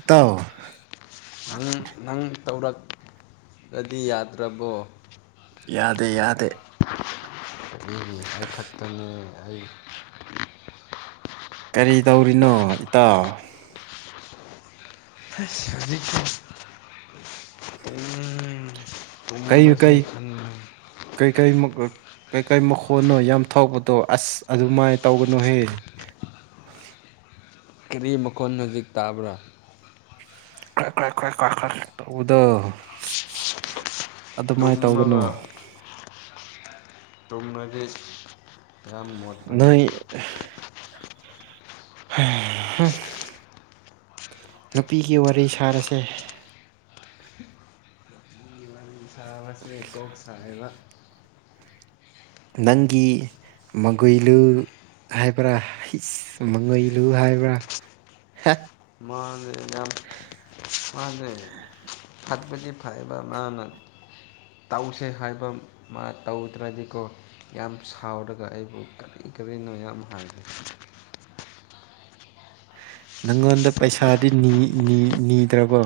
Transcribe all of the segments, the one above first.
ꯏꯇꯥꯎ ꯅꯪ ꯅꯪ ꯇꯧꯔꯛꯑꯗꯤ ꯌꯥꯗ꯭ꯔꯕꯣ ꯌꯥꯗꯦ ꯌꯥꯗꯦ ꯃꯤꯒꯤ ꯈꯛ ꯈꯛꯇꯅꯤ ꯑꯩ ꯀꯔꯤ ꯗꯧꯔꯤꯅꯣ ꯏꯇꯥ [unintelligible] ꯑꯗꯨꯨꯝꯃꯁꯦ ꯈꯪꯂ‌ꯦ ꯀꯩ ꯀꯩ ꯃꯛ ꯔ ꯀꯩ ꯀꯩ ꯃꯈꯣꯟꯅꯣ ꯌꯥꯝ ꯊꯣꯛꯄꯗꯣ ꯑꯁ ꯑꯗꯨꯃꯥꯏ ꯇꯧꯒꯅꯨꯍꯦ ꯀꯔꯤ ꯃꯈꯣꯟ ꯍꯧꯖꯤꯛ ꯇꯥꯕ꯭ꯔꯥ [unintelligible] ꯇꯧꯕꯗ‌ꯣ ꯇꯨꯝꯃꯒ ꯇꯨꯝꯃꯒꯤ ꯌꯥꯝ ꯃꯣꯠ ꯅꯣꯏ ꯎꯝ [unintelligible] ꯅꯨꯄꯤꯒꯤ ꯋꯥꯔꯤ ꯁꯥꯔꯁꯦ ꯉꯔꯥꯡ ꯉꯁꯤ ꯀꯣꯛ ꯁꯥꯢꯌꯦꯕ ꯅꯪꯒꯤ ꯃꯒꯣꯏꯂꯨ ꯍꯥꯏꯕ꯭ꯔꯥ [unintelligible] ꯍꯥꯏꯕ꯭ꯔꯥ ꯃꯥꯅꯦ ꯌꯥꯝ ꯃꯥꯅꯦ ꯐꯕꯗꯤ ꯐꯩꯕ ꯃꯅꯥ ꯇꯧꯁꯦ ꯍꯥꯏꯕ ꯃꯥ ꯇꯧꯗ꯭ꯔꯗꯤꯀꯣ ꯌꯥꯝ ꯁꯥꯎꯔꯒ ꯑꯩꯕꯨ ꯀꯔꯤ ꯀꯔꯤꯅꯣ ꯌꯥꯝ ꯍꯥꯡꯈ꯭ꯔꯦ ꯅꯪꯉꯣꯟꯗ ꯄꯩꯁꯥꯗꯤ ꯅꯤꯗ꯭ꯔꯕꯣ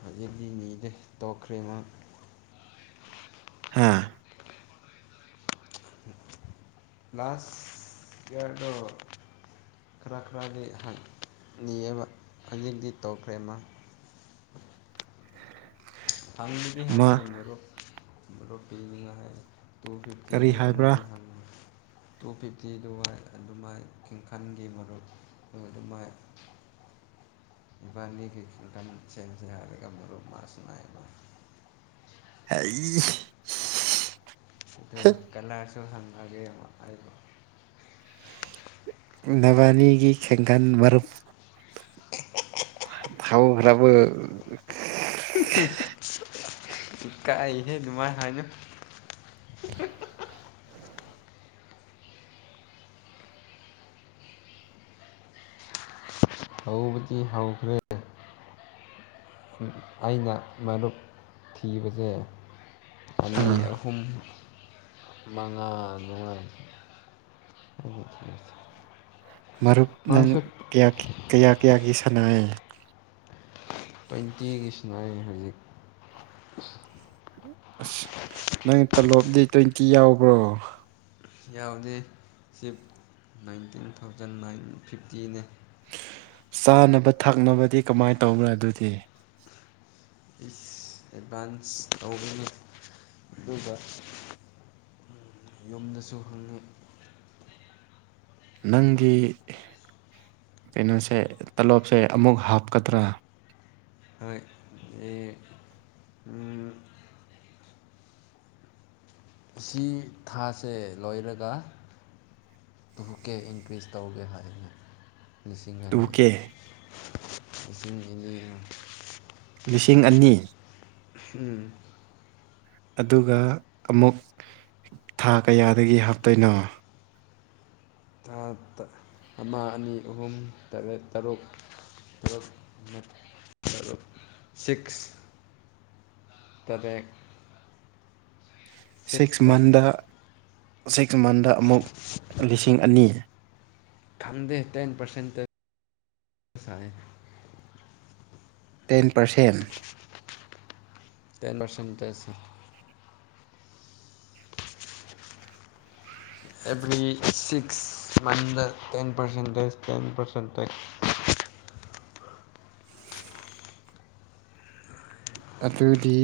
ꯍꯧꯖꯤꯛꯇꯤ ꯄꯤꯗꯦ ꯇꯣꯛꯈ꯭ꯔꯦ ꯃꯥ ꯎꯝ ꯂꯥꯁ ꯏꯌꯥꯔꯗꯣ ꯈꯔ ꯈꯔꯗꯤ ꯑꯍꯥꯟ ꯅꯤꯋꯦꯕ ꯑꯃ ꯍꯧꯖꯤꯛꯇꯤ ꯇꯧꯈ꯭ꯔꯦ ꯃꯥ ꯍꯥꯡꯕꯗꯤ ꯃꯥ ꯍꯥꯡꯅꯤ ꯃꯥꯔꯨꯞ [unintelligible] [unintelligible] [unintelligible] ꯇꯨ ꯐꯤꯐꯇꯤ ꯀꯔꯤ ꯍꯥꯏꯕ꯭ꯔꯥ ꯑꯗꯨꯒꯨꯝꯕꯗꯤ ꯍꯪꯗꯦ ꯇꯣ ꯐꯤꯞꯇꯤꯗꯨ ꯑꯗꯨꯃꯥꯏ [unintelligible] [unintelligible] ꯃꯔꯨꯞ ꯑꯗꯨꯃꯥꯏ ꯏꯕꯅꯤ [unintelligible] [unintelligible] ꯃꯔꯨꯞ ꯃꯥꯁꯨ ꯂꯥꯛꯑꯦ ꯑꯩ ꯑꯗꯨ ꯍꯦ ꯀꯂꯔꯁꯨ [unintelligible] [unintelligible] ꯍꯥꯏꯕ ꯅꯕꯥꯅꯤꯒꯤ [unintelligible] [unintelligible] [unintelligible] ꯐꯥꯎꯈ꯭ꯔꯕꯣ ꯢꯀꯥꯢꯍꯦ ꯑꯗꯨꯃꯥꯏꯅ ꯍꯥꯏꯅꯨ ꯍꯧꯕꯗꯤ ꯍꯧꯈ꯭ꯔꯦ ꯑꯩꯅ ꯃꯔꯨꯞ ꯊꯤꯕꯁꯦ ꯑꯅꯤ ꯑꯥ ꯑꯍꯨꯝ ꯃꯉꯥ ꯑꯗꯨꯃꯥꯢꯅ ꯃꯔꯨꯞ ꯅꯪ ꯀꯌꯥ ꯀꯌꯥꯒꯤ ꯁꯥꯟꯅꯔꯦ ꯇ꯭ꯋꯦꯟꯇꯤꯒꯤ ꯁꯥꯟꯅꯔꯦ ꯍꯧꯖꯤꯛ ꯑꯁ ꯅꯪ ꯇꯂꯣꯞꯗꯤ ꯇ꯭ꯋꯦꯟꯇꯤ ꯌꯥꯎꯕ꯭ꯔꯣ ꯌꯥꯎꯗꯦ ꯆꯤꯞ ꯅꯥꯏꯟꯇꯤꯟ ꯊꯥꯎꯖꯟ ꯅꯥꯏꯟ ꯐꯤꯐꯇꯤꯅꯦ ꯆꯥꯅꯕ ꯊꯛꯅꯕꯗꯤ ꯀꯃꯥꯏꯅ ꯇꯧꯕ꯭ꯔꯥ ꯑꯗꯨꯗꯤ ꯑꯦꯗꯚꯥꯟꯁ ꯇꯧꯕꯅꯤ ꯑꯗꯨꯒ ꯌꯨꯝꯗꯁꯨ ꯈꯪꯉꯦ ꯅꯪꯒꯤ ꯀꯩꯅꯣꯁꯦ ꯇꯂꯣꯞꯁꯦ ꯑꯃꯨꯛ ꯍꯥꯞꯀꯗ꯭ꯔꯥ ꯍꯣꯏ ꯑꯁꯤ ꯊꯥꯁꯦ ꯂꯣꯏꯔꯒ ꯇꯨꯀꯦ ꯏꯟꯀ꯭ꯔꯤꯁ ꯇꯧꯗꯨꯢ ꯃꯥꯜꯂꯤ ꯂꯤꯁꯤꯡ ꯇꯨ ꯑꯅꯤ ꯀꯦ ꯂꯤꯁꯤꯡ ꯑꯅꯤ ꯂꯤꯁꯤꯡ ꯑꯅꯤ ꯎꯝ ꯑꯗꯨꯒ ꯑꯃꯨꯛ ꯊꯥ ꯀꯌꯥꯗꯒꯤ ꯍꯥꯎꯗꯨꯏꯅꯣ ꯊꯥꯠꯇ ꯑꯃ ꯑꯅꯤ ꯑꯍꯨꯝ ꯇꯔꯦꯠ ꯇꯔꯨꯛ [inaudible] ꯇꯔꯦꯠ꯫ ꯁꯤꯛꯁ ꯁꯤꯛꯁꯇ ꯃꯟꯗ ꯁꯤꯛꯁ ꯃꯟꯗ ꯑꯃꯨꯛ ꯂꯤꯁꯤꯡ ꯑꯅꯤ꯫ ꯊꯝꯗꯦ ꯇꯦꯟ ꯄꯔꯁꯦꯟꯠ ꯇꯦꯛꯁ ꯂꯥꯛꯑꯦ꯫ Ten percent. Ten percentage. Every six ꯃꯟꯗ ten percentage ten percentage ꯑꯗꯨꯗꯤ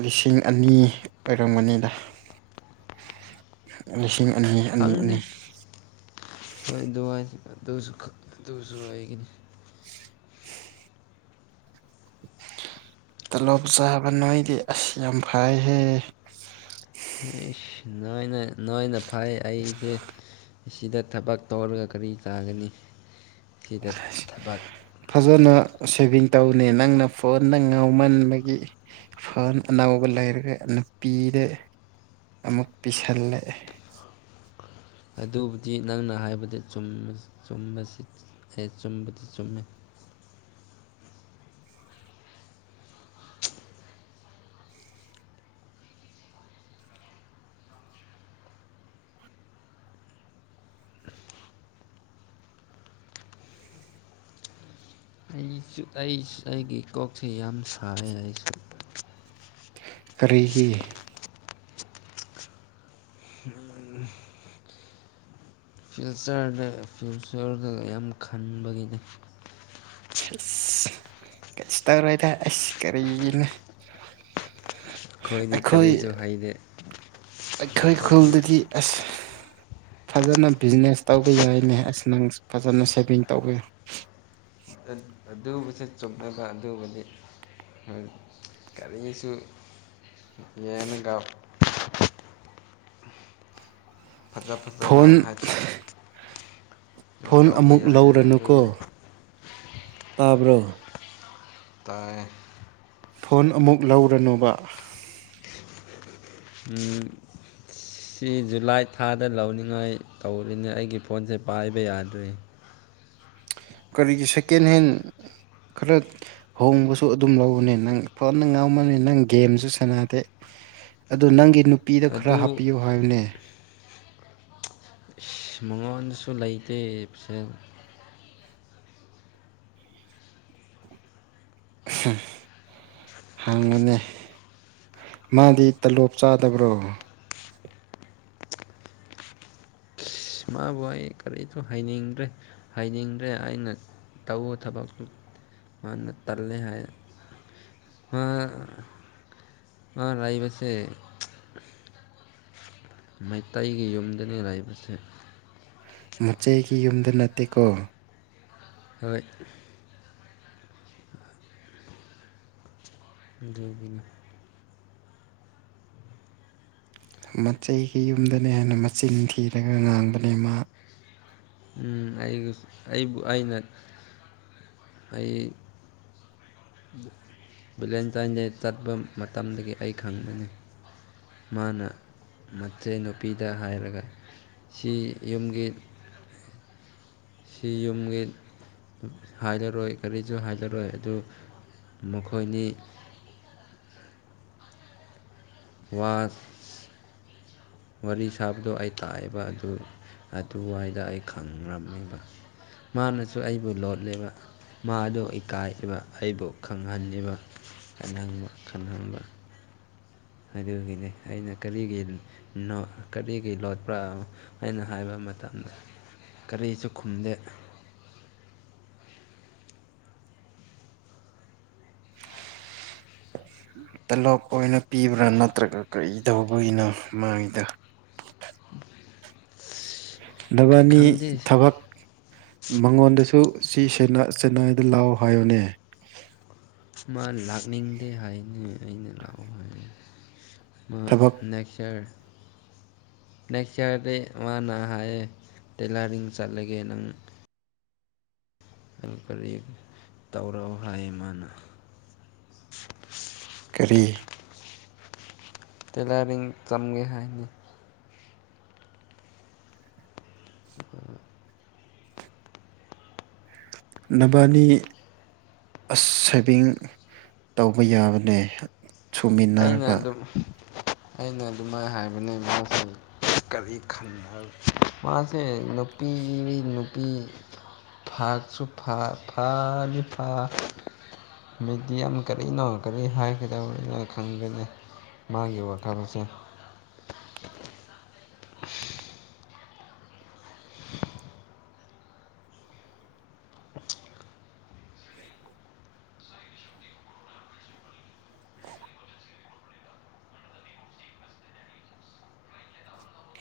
ꯂꯤꯁꯤꯡ ꯑꯅꯤ ꯑꯣꯏꯔꯝꯒꯅꯤꯗ꯫ ꯂꯤꯁꯤꯡ ꯑꯅꯤ ꯑꯅꯤ ꯈꯪꯗꯦ ꯑꯅꯤ꯫ ꯍꯣꯏ ꯑꯗꯨꯋꯥꯏ ꯑꯗꯨꯁꯨ ꯈ ꯑꯗꯨꯁꯨ ꯋꯥꯏꯒꯤꯅꯤ꯫ ꯇꯂꯣꯞ ꯆꯥꯕ ꯅꯣꯏꯗꯤ ꯑꯁ ꯌꯥꯝ ꯐꯥꯏꯍꯦ꯫ ꯏꯁ ꯅꯣꯏꯅ ꯅꯣꯏꯅ ꯐꯥꯏ ꯑꯩꯁꯦ꯫ ꯏꯁꯤꯗ ꯊꯕꯛ ꯇꯧꯔꯒ ꯀꯔꯤ ꯆꯥꯒꯅꯤ ꯁꯤꯗ ꯊꯕꯛ ꯐꯖꯅ ꯁꯦꯚꯤꯡ ꯇꯧꯅꯦ ꯅꯪꯅ ꯐꯣꯟꯗ ꯉꯥꯎꯃꯟꯕꯒꯤ ꯐꯣꯟ ꯑꯅꯧꯕ ꯂꯩꯔꯒ ꯅꯨꯄꯤꯗ ꯑꯃꯨꯛ ꯄꯤꯁꯜꯂꯦ꯫ ꯑꯗꯨꯕꯨꯗꯤ ꯅꯪꯅ ꯍꯥꯏꯕꯗꯤ ꯆꯨꯝꯕ ꯆꯨꯝꯕꯁꯤ ꯑꯦ ꯆꯨꯝꯕꯗꯤ ꯆꯨꯝꯃꯦ꯫ [unintelligible] ꯑꯩꯁꯨ ꯑꯩꯁ ꯑꯩꯒꯤ ꯀꯣꯛꯁꯦ ꯌꯥꯝ ꯁꯥꯑꯦ ꯑꯩꯁꯨ꯫ ꯀꯔꯤꯒꯤ꯫ [unintelligible] ꯐ꯭ꯌꯨꯆꯔꯗ ꯐ꯭ꯌꯨꯆꯔꯒ ꯌꯥꯝ ꯈꯟꯕꯒꯤꯅꯤ꯫ ꯑꯁ ꯀꯩꯁꯨ ꯇꯧꯔꯣꯏꯗ ꯑꯩꯁ ꯀꯔꯤꯒꯤꯅꯤ꯫ ꯑꯩꯈꯣꯏꯗꯤ ꯑꯩꯈꯣꯏ ꯀꯔꯤꯁꯨ ꯍꯩꯇꯦ ꯑꯩꯈꯣꯏ ꯅꯈꯣꯏꯗꯤ ꯈꯨꯜꯗꯗꯤ ꯑꯁ ꯐꯖꯅ ꯕꯤꯖꯤꯅꯦꯁ ꯇꯧꯕ ꯌꯥꯏꯅꯦ ꯑꯁ ꯅꯪ ꯐꯖꯅ ꯁꯦꯚꯤꯡ ꯇꯧꯕ ꯑꯗꯨꯕꯨꯁꯨ ꯆꯨꯝꯑꯦꯕ ꯑꯗꯨꯕꯨꯗꯤ꯫ ꯍꫭꯏ ꯀꯔꯤꯁꯨ ꯌꯦꯡꯔꯒ ꯐꯖ ꯐꯖꯅ ꯐꯣꯟ ꯍꯥꯏ ꯗꯨ ꯐꯣꯟ ꯇꯧꯕ ꯑꯃꯨꯛ ꯌꯥꯔꯦꯅ ꯑꯗꯨꯒꯤꯅꯤ꯫ ꯂꯧꯔꯅꯨꯀꯣ ꯇꯥꯕ꯭ꯔꯣ꯫ ꯇꯥꯑꯦ꯫ ꯐꯣꯟ ꯑꯃꯨꯛ ꯂꯧꯔꯅꯨꯕ꯫ [unintelligible] ꯁꯤ ꯖꯨꯂꯥꯏ ꯊꯥꯗ ꯂꯧꯅꯤꯡꯉꯥꯏ ꯇꯧꯔꯤꯅꯦ ꯑꯩꯒꯤ ꯐꯣꯟꯁꯦ ꯄꯥꯏꯕ ꯌꯥꯗ꯭ꯔꯦ꯫ ꯀꯔꯤꯒꯤ ꯁꯦꯀꯦꯟ ꯍꯦꯟ ꯈꯔ ꯍꯣꯡꯕꯁꯨ ꯑꯗꯨꯝ ꯂꯧꯕꯅꯦ ꯅꯪ ꯐꫭꯟꯗ ꯉꯥꯎꯝꯃꯟꯂꯤ ꯅꯪ ꯒꯦꯝꯁꯨ ꯁꯥꯟꯅꯗꯦ꯫ ꯑꯗꯨ ꯅꯪꯒꯤ ꯅꯨꯄꯤꯗ ꯈꯔ ꯑꯗꯨ ꯍꯥꯞꯄꯤꯌꯨ ꯍꯥꯏꯑꫭꯅꯦ꯫ ꯏꯁ ꯃꯉꯣꯟꯗꯁꯨ ꯂꯩꯇꯦ ꯄꯩꯁꯥ꯫ ꯍꯪꯉꯨꯅꯦ꯫ ꯃꯥꯗꯤ ꯇꯜꯂꯣꯞ ꯆꯥꯗꯕ꯭ꯔꯣ꯫ ꯑꯁ ꯃꯥꯕꯨ ꯑꯩ ꯀꯔꯤꯁꯨ ꯍꯥꯏꯅꯤꯡꯗ꯭ꯔꯦ ꯍꯥꯏꯅꯤꯡꯗ꯭ꯔꯦ ꯑꯩꯅ ꯇꯧꯕ ꯊꯕꯛꯇꯨ ꯃꯥꯟꯅ ꯇꯜꯂꯦ ꯍꯥꯏꯌꯦ꯫ ꯃꯥ ꯃꯥ ꯂꯩꯕꯁꯦ ꯃꯩꯇꯩꯒꯤ ꯌꯨꯝꯗꯅꯤ ꯂꯩꯕꯁꯦ꯫ ꯃꯆꯦꯒꯤ ꯌꯨꯝꯗ ꯅꯠꯇꯦꯀꯣ꯫ ꯍꯣꯏ꯫ [unintelligible] ꯑꯗꯨꯒꯤꯅꯦ꯫ ꯃꯆꯩꯒꯤ ꯌꯨꯝꯗꯅꯦ ꯍꯥꯢꯅ ꯃꯆꯤꯟ ꯊꯤꯔꯒ ꯉꯥꯡꯕꯅꯦ ꯃꯥ꯫ ꯎꯝ ꯑꯩꯒ ꯑꯩꯕꯨ ꯑꯩꯅ ꯑꯩ ꯚꯦꯂꯦꯟꯇꯥꯏꯟ ꯗꯦ ꯆꯠꯄ ꯃꯇꯝꯗꯒꯤ ꯑꯩ ꯈꯪꯒꯅꯤ꯫ ꯃꯥꯅ ꯃꯆꯦ ꯅꯨꯨꯄꯤꯗ ꯍꯥꯏꯔꯒ ꯆꯦ ꯌꯨꯝꯒꯤ ꯁꯤ ꯌꯨꯝꯒꯤ ꯍꯥꯏꯔꯔꯣꯏ ꯀꯔꯤꯁꯨ ꯍꯥꯏꯔꯔꯣꯏ ꯑꯗꯨ ꯃꯈꯣꯏꯅꯤ꯫ ꯋꯥꯁ ꯋꯥꯔꯤ ꯁꯥꯕꯗꯣ ꯑꯩ ꯇꯥꯢꯑꯦꯕ ꯑꯗꯨ ꯑꯗꯨꯋꯥꯏꯗ ꯑꯩ ꯈꯪꯔꯝꯃꯤꯕ ꯃꯥꯅꯁꯨ ꯑꯩꯕꯨ ꯂꯣꯠꯂꯦꯕ꯫ ꯃꯥꯗꯣ ꯏꯀꯥꯏꯈꯤꯕ ꯑꯩꯕꯨ ꯈꯪꯍꯜꯅꯤꯕ ꯈꯪꯍꯪꯕ ꯈꯪꯍꯟꯕ꯫ ꯑꯗꯨꯒꯤꯅꯦ ꯑꯩꯅ ꯀꯔꯤꯒꯤ ꯅꯣꯠ ꯀꯔꯤꯒꯤ ꯂꯣꯠꯄ꯭ꯔ ꯑꯩꯅ ꯍꯥꯏꯕ ꯃꯇꯝꯗ꯫ ꯀꯔꯤꯁꯨ ꯈꯨꯝꯗꯦ꯫ ꯇꯂꯣꯞ ꯑꯣꯏꯅ ꯄꯤꯕ꯭ꯔꯥ ꯅꯠꯇ꯭ꯔꯒ ꯀꯔꯤ ꯇꯧꯕꯒꯤꯅꯣ ꯃꯥꯢꯗꯨ꯫ ꯅꯕꯥꯅꯤ ꯈꯪꯗꯦ ꯊꯕꯛ꯫ ꯃꯉꯣꯟꯗꯁꯨ ꯁꯤ ꯁꯦꯡꯅ ꯆꯦꯟꯅꯥꯏꯗ ꯂꯥꯛꯑꯣ ꯍꯥꯏꯌꯣꯅꯦ꯫ ꯃꯥ ꯂꯥꯛꯅꯤꯡꯗꯦ ꯍꯥꯏꯅꯦ ꯑꯩꯅ ꯂꯥꯛꯑꯣ ꯍꯥꯏ ꯃꯥ ꯊꯕꯛ ꯅꯦꯛꯁꯆꯔ꯫ ꯅꯦꯛꯁ ꯏꯌꯥꯔꯗꯤ ꯃꯥꯅ ꯍꯥꯏꯌꯦ ꯇꯦꯂꯔꯤꯡ ꯆꯠꯂꯒꯦ ꯅꯪ ꯅꯪ ꯀꯔꯤ ꯇꯧꯔꯛꯎ ꯍꯥꯏꯌꯦ ꯃꯥꯅ꯫ ꯀꯔꯤ꯫ ꯇꯦꯂꯔꯤꯡ ꯆꯝꯒꯦ ꯍꯥꯏꯅꯦ꯫ [inaudible] ꯅꯕꯥꯅꯤ꯫ ꯑꯁ ꯁꯦꯚꯤꯡ ꯇꯧꯕ ꯌꯥꯕꯅꯦ꯫ ꯑꯩꯅ ꯁꯨꯃꯤꯟꯅꯔꯒ ꯑꯗꯨꯝ ꯑꯩꯅ ꯑꯗꯨꯃꯥꯏꯅ ꯍꯥꯏꯕꯅꯦ ꯃꯥꯁ ꯀꯔꯤ ꯈꯟꯕ ꯃꯥꯁꯦ ꯅꯨꯄꯤꯃꯤ ꯅꯨꯄꯤ ꯐꯛꯁꯨ ꯐ ꯐꯥꯅꯤ ꯐ꯫ ꯃꯦꯗꯤꯌꯝ ꯀꯔꯤꯅꯣ ꯀꯔꯤ ꯍꯥꯏ ꯀꯥꯗꯧꯕꯅꯣ꯫ ꯈꯪꯗꯦꯅꯦ ꯃꯥꯒꯤ ꯋꯥꯈꯜꯁꯦ꯫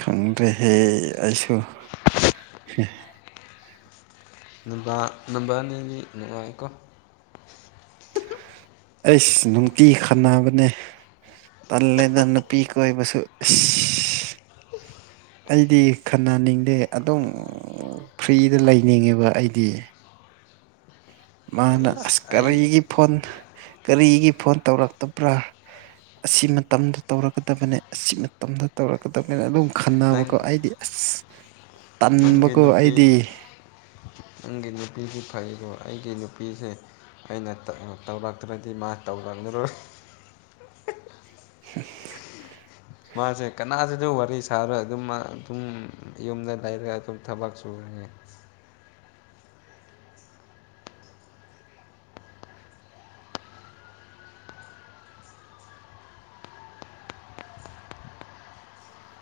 ꯈꯪꯗ꯭ꯔꯦꯍꯦ ꯑꯩꯁꯨ ꯍꯦ ꯅꯨꯕ ꯅꯨꯕꯅꯤꯒꯤ ꯅꯨꯡꯉꯥꯏꯀꯣ꯫ ꯑꯩꯁ ꯅꯨꯡꯇꯤ ꯈꯟꯅꯕꯅꯦ꯫ ꯇꯜꯂꯦꯗ ꯅꯨꯄꯤ ꯀꯣꯏꯕꯁꯨ ꯏꯁ ꯑꯩꯗꯤ ꯈꯟꯅꯅꯤꯡꯗꯦ ꯑꯗꯨꯝ꯫ ꯐ꯭ꯔꯤꯗ ꯂꯩꯅꯤꯡꯉꯦꯕ ꯑꯩꯗꯤ꯫ ꯃꯥꯅ ꯑꯩ ꯑꯁ ꯑꯩ ꯀꯔꯤꯒꯤ ꯐꯣꯟ ꯀꯔꯤꯒꯤ ꯐꯣꯟ ꯇꯧꯔꯛꯇꯕ꯭ꯔꯥ꯫ ꯑꯁꯤ ꯃꯇꯝꯗ ꯇꯧꯔꯛꯀꯗꯕꯅꯦ ꯑꯁꯤ ꯃꯇꯝꯗ ꯇꯧꯔꯛꯀꯗꯕꯅꯦ ꯑꯗꯨꯝ ꯅꯪ ꯈꯟꯅꯕꯀꯣ ꯑꯩꯗꯤ ꯑꯁ ꯅꯪꯒꯤ ꯇꯟꯕꯀꯣ ꯅꯨꯄꯤ ꯑꯩꯗꯤ ꯅꯪꯒꯤ ꯅꯨꯄꯤꯗꯤ ꯐꯩꯗꯣ ꯑꯩꯒꯤ ꯅꯨꯄꯤꯁꯦ ꯑꯩꯅ ꯇꯧꯔꯛ ꯇꯧꯔꯛꯇ꯭ꯔꯗꯤ ꯃꯥ ꯇꯧꯔꯛꯂꯔꯣꯏ ꯎꯝ ꯃꯥꯁꯦ ꯀꯅꯥꯗꯁꯨ ꯋꯥꯔꯤ ꯁꯥꯔꯣꯏ ꯑꯗꯨꯝ ꯑꯗꯨꯝ ꯌꯨꯝꯗ ꯂꯩꯔꯒ ꯑꯗꯨꯝ ꯊꯕꯛ ꯁꯨꯨꯕꯅꯦ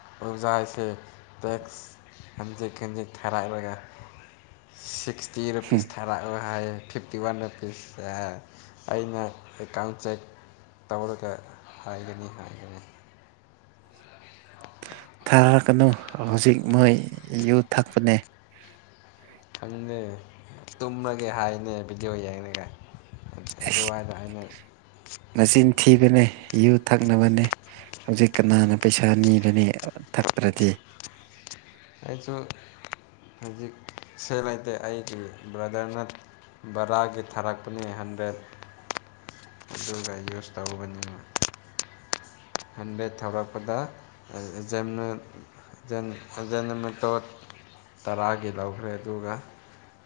[unintelligible] ꯇꯦꯛꯁ ꯈꯖꯤꯛ ꯈꯖꯤꯛ ꯊꯥꯔꯛꯂꯒ ꯁꯤꯛꯁꯇꯤ ꯍꯨꯝ ꯔꯨꯄꯤꯁ ꯊꯥꯔꯛꯑꯣ ꯍꯥꯏꯍꯦ ꯐꯤꯞꯇꯤ ꯋꯥꯟ ꯐꯤꯁ ꯑꯩꯅ ꯑꯦꯀꯥꯎꯟ ꯆꯦꯛ ꯇꯧꯔꯒ ꯍꯥꯏꯒꯅꯤ ꯍꯥꯏꯒꯅꯤ ꯊꯥꯔꯛꯀꯅꯨ ꯍꯧꯖꯤꯛ ꯃꯣꯏ ꯌꯨ ꯊꯛꯄꯅꯦ ꯑꯗꯨꯅꯦ ꯇꯨꯝꯃꯒꯦ ꯍꯥꯏꯕꯅꯦ ꯚꯤꯗꯤꯑꯣ ꯌꯦꯡꯉꯒ ꯑꯁ ꯑꯗꯨꯋꯥꯏꯗ ꯑꯩꯅ ꯃꯆꯤꯟ ꯊꯤꯕꯅꯦ ꯌꯨ ꯊꯛꯅꯕꯅꯦ ꯍꯧꯖꯤꯛ ꯀꯅꯥꯅ ꯄꯩꯁꯥ ꯅꯤꯔꯅꯤ ꯊꯛꯇ꯭ꯔꯗꯤ ꯑꯩꯁꯨ ꯍꯧꯖꯤꯛ ꯁꯦꯜ ꯂꯩꯇꯦ ꯑꯩꯒꯤ ꯕ꯭ꯔꯗꯔꯅ ꯕꯔꯥꯒꯤ ꯊꯥꯔꯛꯄꯅꯤ ꯍꯟꯗ꯭ꯔꯦꯠ ꯑꯗꯨꯒ ꯌꯨꯁ ꯇꯧꯕꯅꯤꯅ ꯍꯟꯗ꯭ꯔꯦꯗ ꯊꯥꯔꯛꯄꯗ [unintelligible] [unintelligible] ꯇꯔꯥꯒꯤ ꯂꯧꯈ꯭ꯔꯦ ꯑꯗꯨꯒ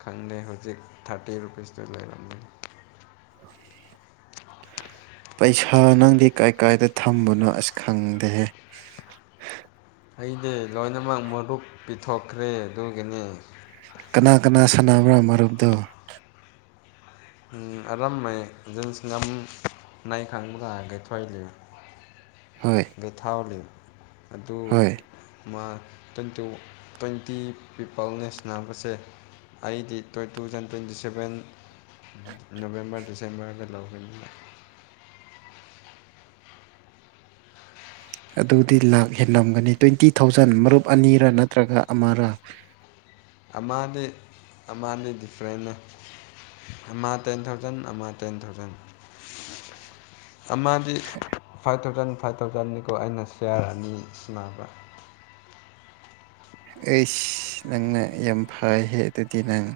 ꯈꯪꯗꯦ ꯍꯧꯖꯤꯛ ꯊꯥꯔꯇꯤ ꯔꯨꯄꯤꯁꯇꯨ ꯂꯩꯔꯝꯕꯅꯤ ꯄꯩꯁꯥ ꯅꯪꯗꯤ ꯀꯥꯏ ꯀꯥꯏꯗ ꯊꯝꯕꯅꯣ ꯑꯁ ꯈꯪꯗꯦꯍꯦ ꯑꯩꯗꯤ ꯂꯣꯏꯅꯃꯛ ꯃꯔꯨꯞ ꯄꯤꯊꯣꯛꯈ꯭ꯔꯦ ꯑꯗꯨꯒꯤꯅꯤ ꯀꯅꯥ ꯀꯅꯥ ꯁꯥꯟꯅꯕ꯭ꯔꯥ ꯃꯔꯨꯞꯗꯣ [unintelligible] [unintelligible] [unintelligible] [unintelligible] ꯍꯣꯏ [unintelligible] ꯑꯗꯨ ꯍꯣꯏ ꯃꯥ ꯇ꯭ꯋꯦꯟꯇꯤ ꯇ꯭ꯋꯦꯟꯇꯤ ꯄꯤꯄꯜꯅꯦ ꯁꯥꯟꯅꯕꯁꯦ ꯑꯩꯗꯤ ꯇꯨ ꯊꯥꯎꯖꯟ ꯇ꯭ꯋꯦꯟꯇꯤ ꯁꯕꯦꯟ ꯎꯝ ꯅꯕꯦꯝꯕꯔ ꯗꯤꯁꯦꯝꯕꯔꯗ ꯂꯧꯒꯅꯤ ꯑꯗꯨꯗꯤ ꯂꯥꯛ ꯍꯦꯟꯂꯝꯒꯅꯤ ꯇ꯭ꯋꯦꯟꯇꯤ ꯊꯥꯎꯖꯟ ꯃꯔꯨꯞ ꯑꯅꯤꯔ ꯅꯠꯇ꯭ꯔꯒ ꯑꯃꯔ ꯑꯃꯅꯦ ꯑꯃꯅꯦ ꯗꯤꯐ꯭ꯔꯦꯟꯅꯦ ꯑꯃ ꯇꯦꯟ ꯊꯥꯎꯖꯟ ꯑꯃ ꯇꯦꯟ ꯊꯥꯎꯖꯟ ꯑꯃꯗꯤ ꯎꯝ [unintelligible] ꯐꯥꯏꯚ ꯊꯥꯎꯖꯟ ꯐꯥꯏꯚ ꯊꯥꯎꯖꯟꯅꯤꯀꯣ ꯑꯩꯅ ꯁꯤꯌꯥꯔ ꯑꯅꯤ ꯁꯥꯅꯕ ꯑꯩꯁ ꯅꯪꯅ ꯌꯥꯝ ꯐꯩꯍꯦ ꯑꯗꯨꯗꯤ ꯅꯪ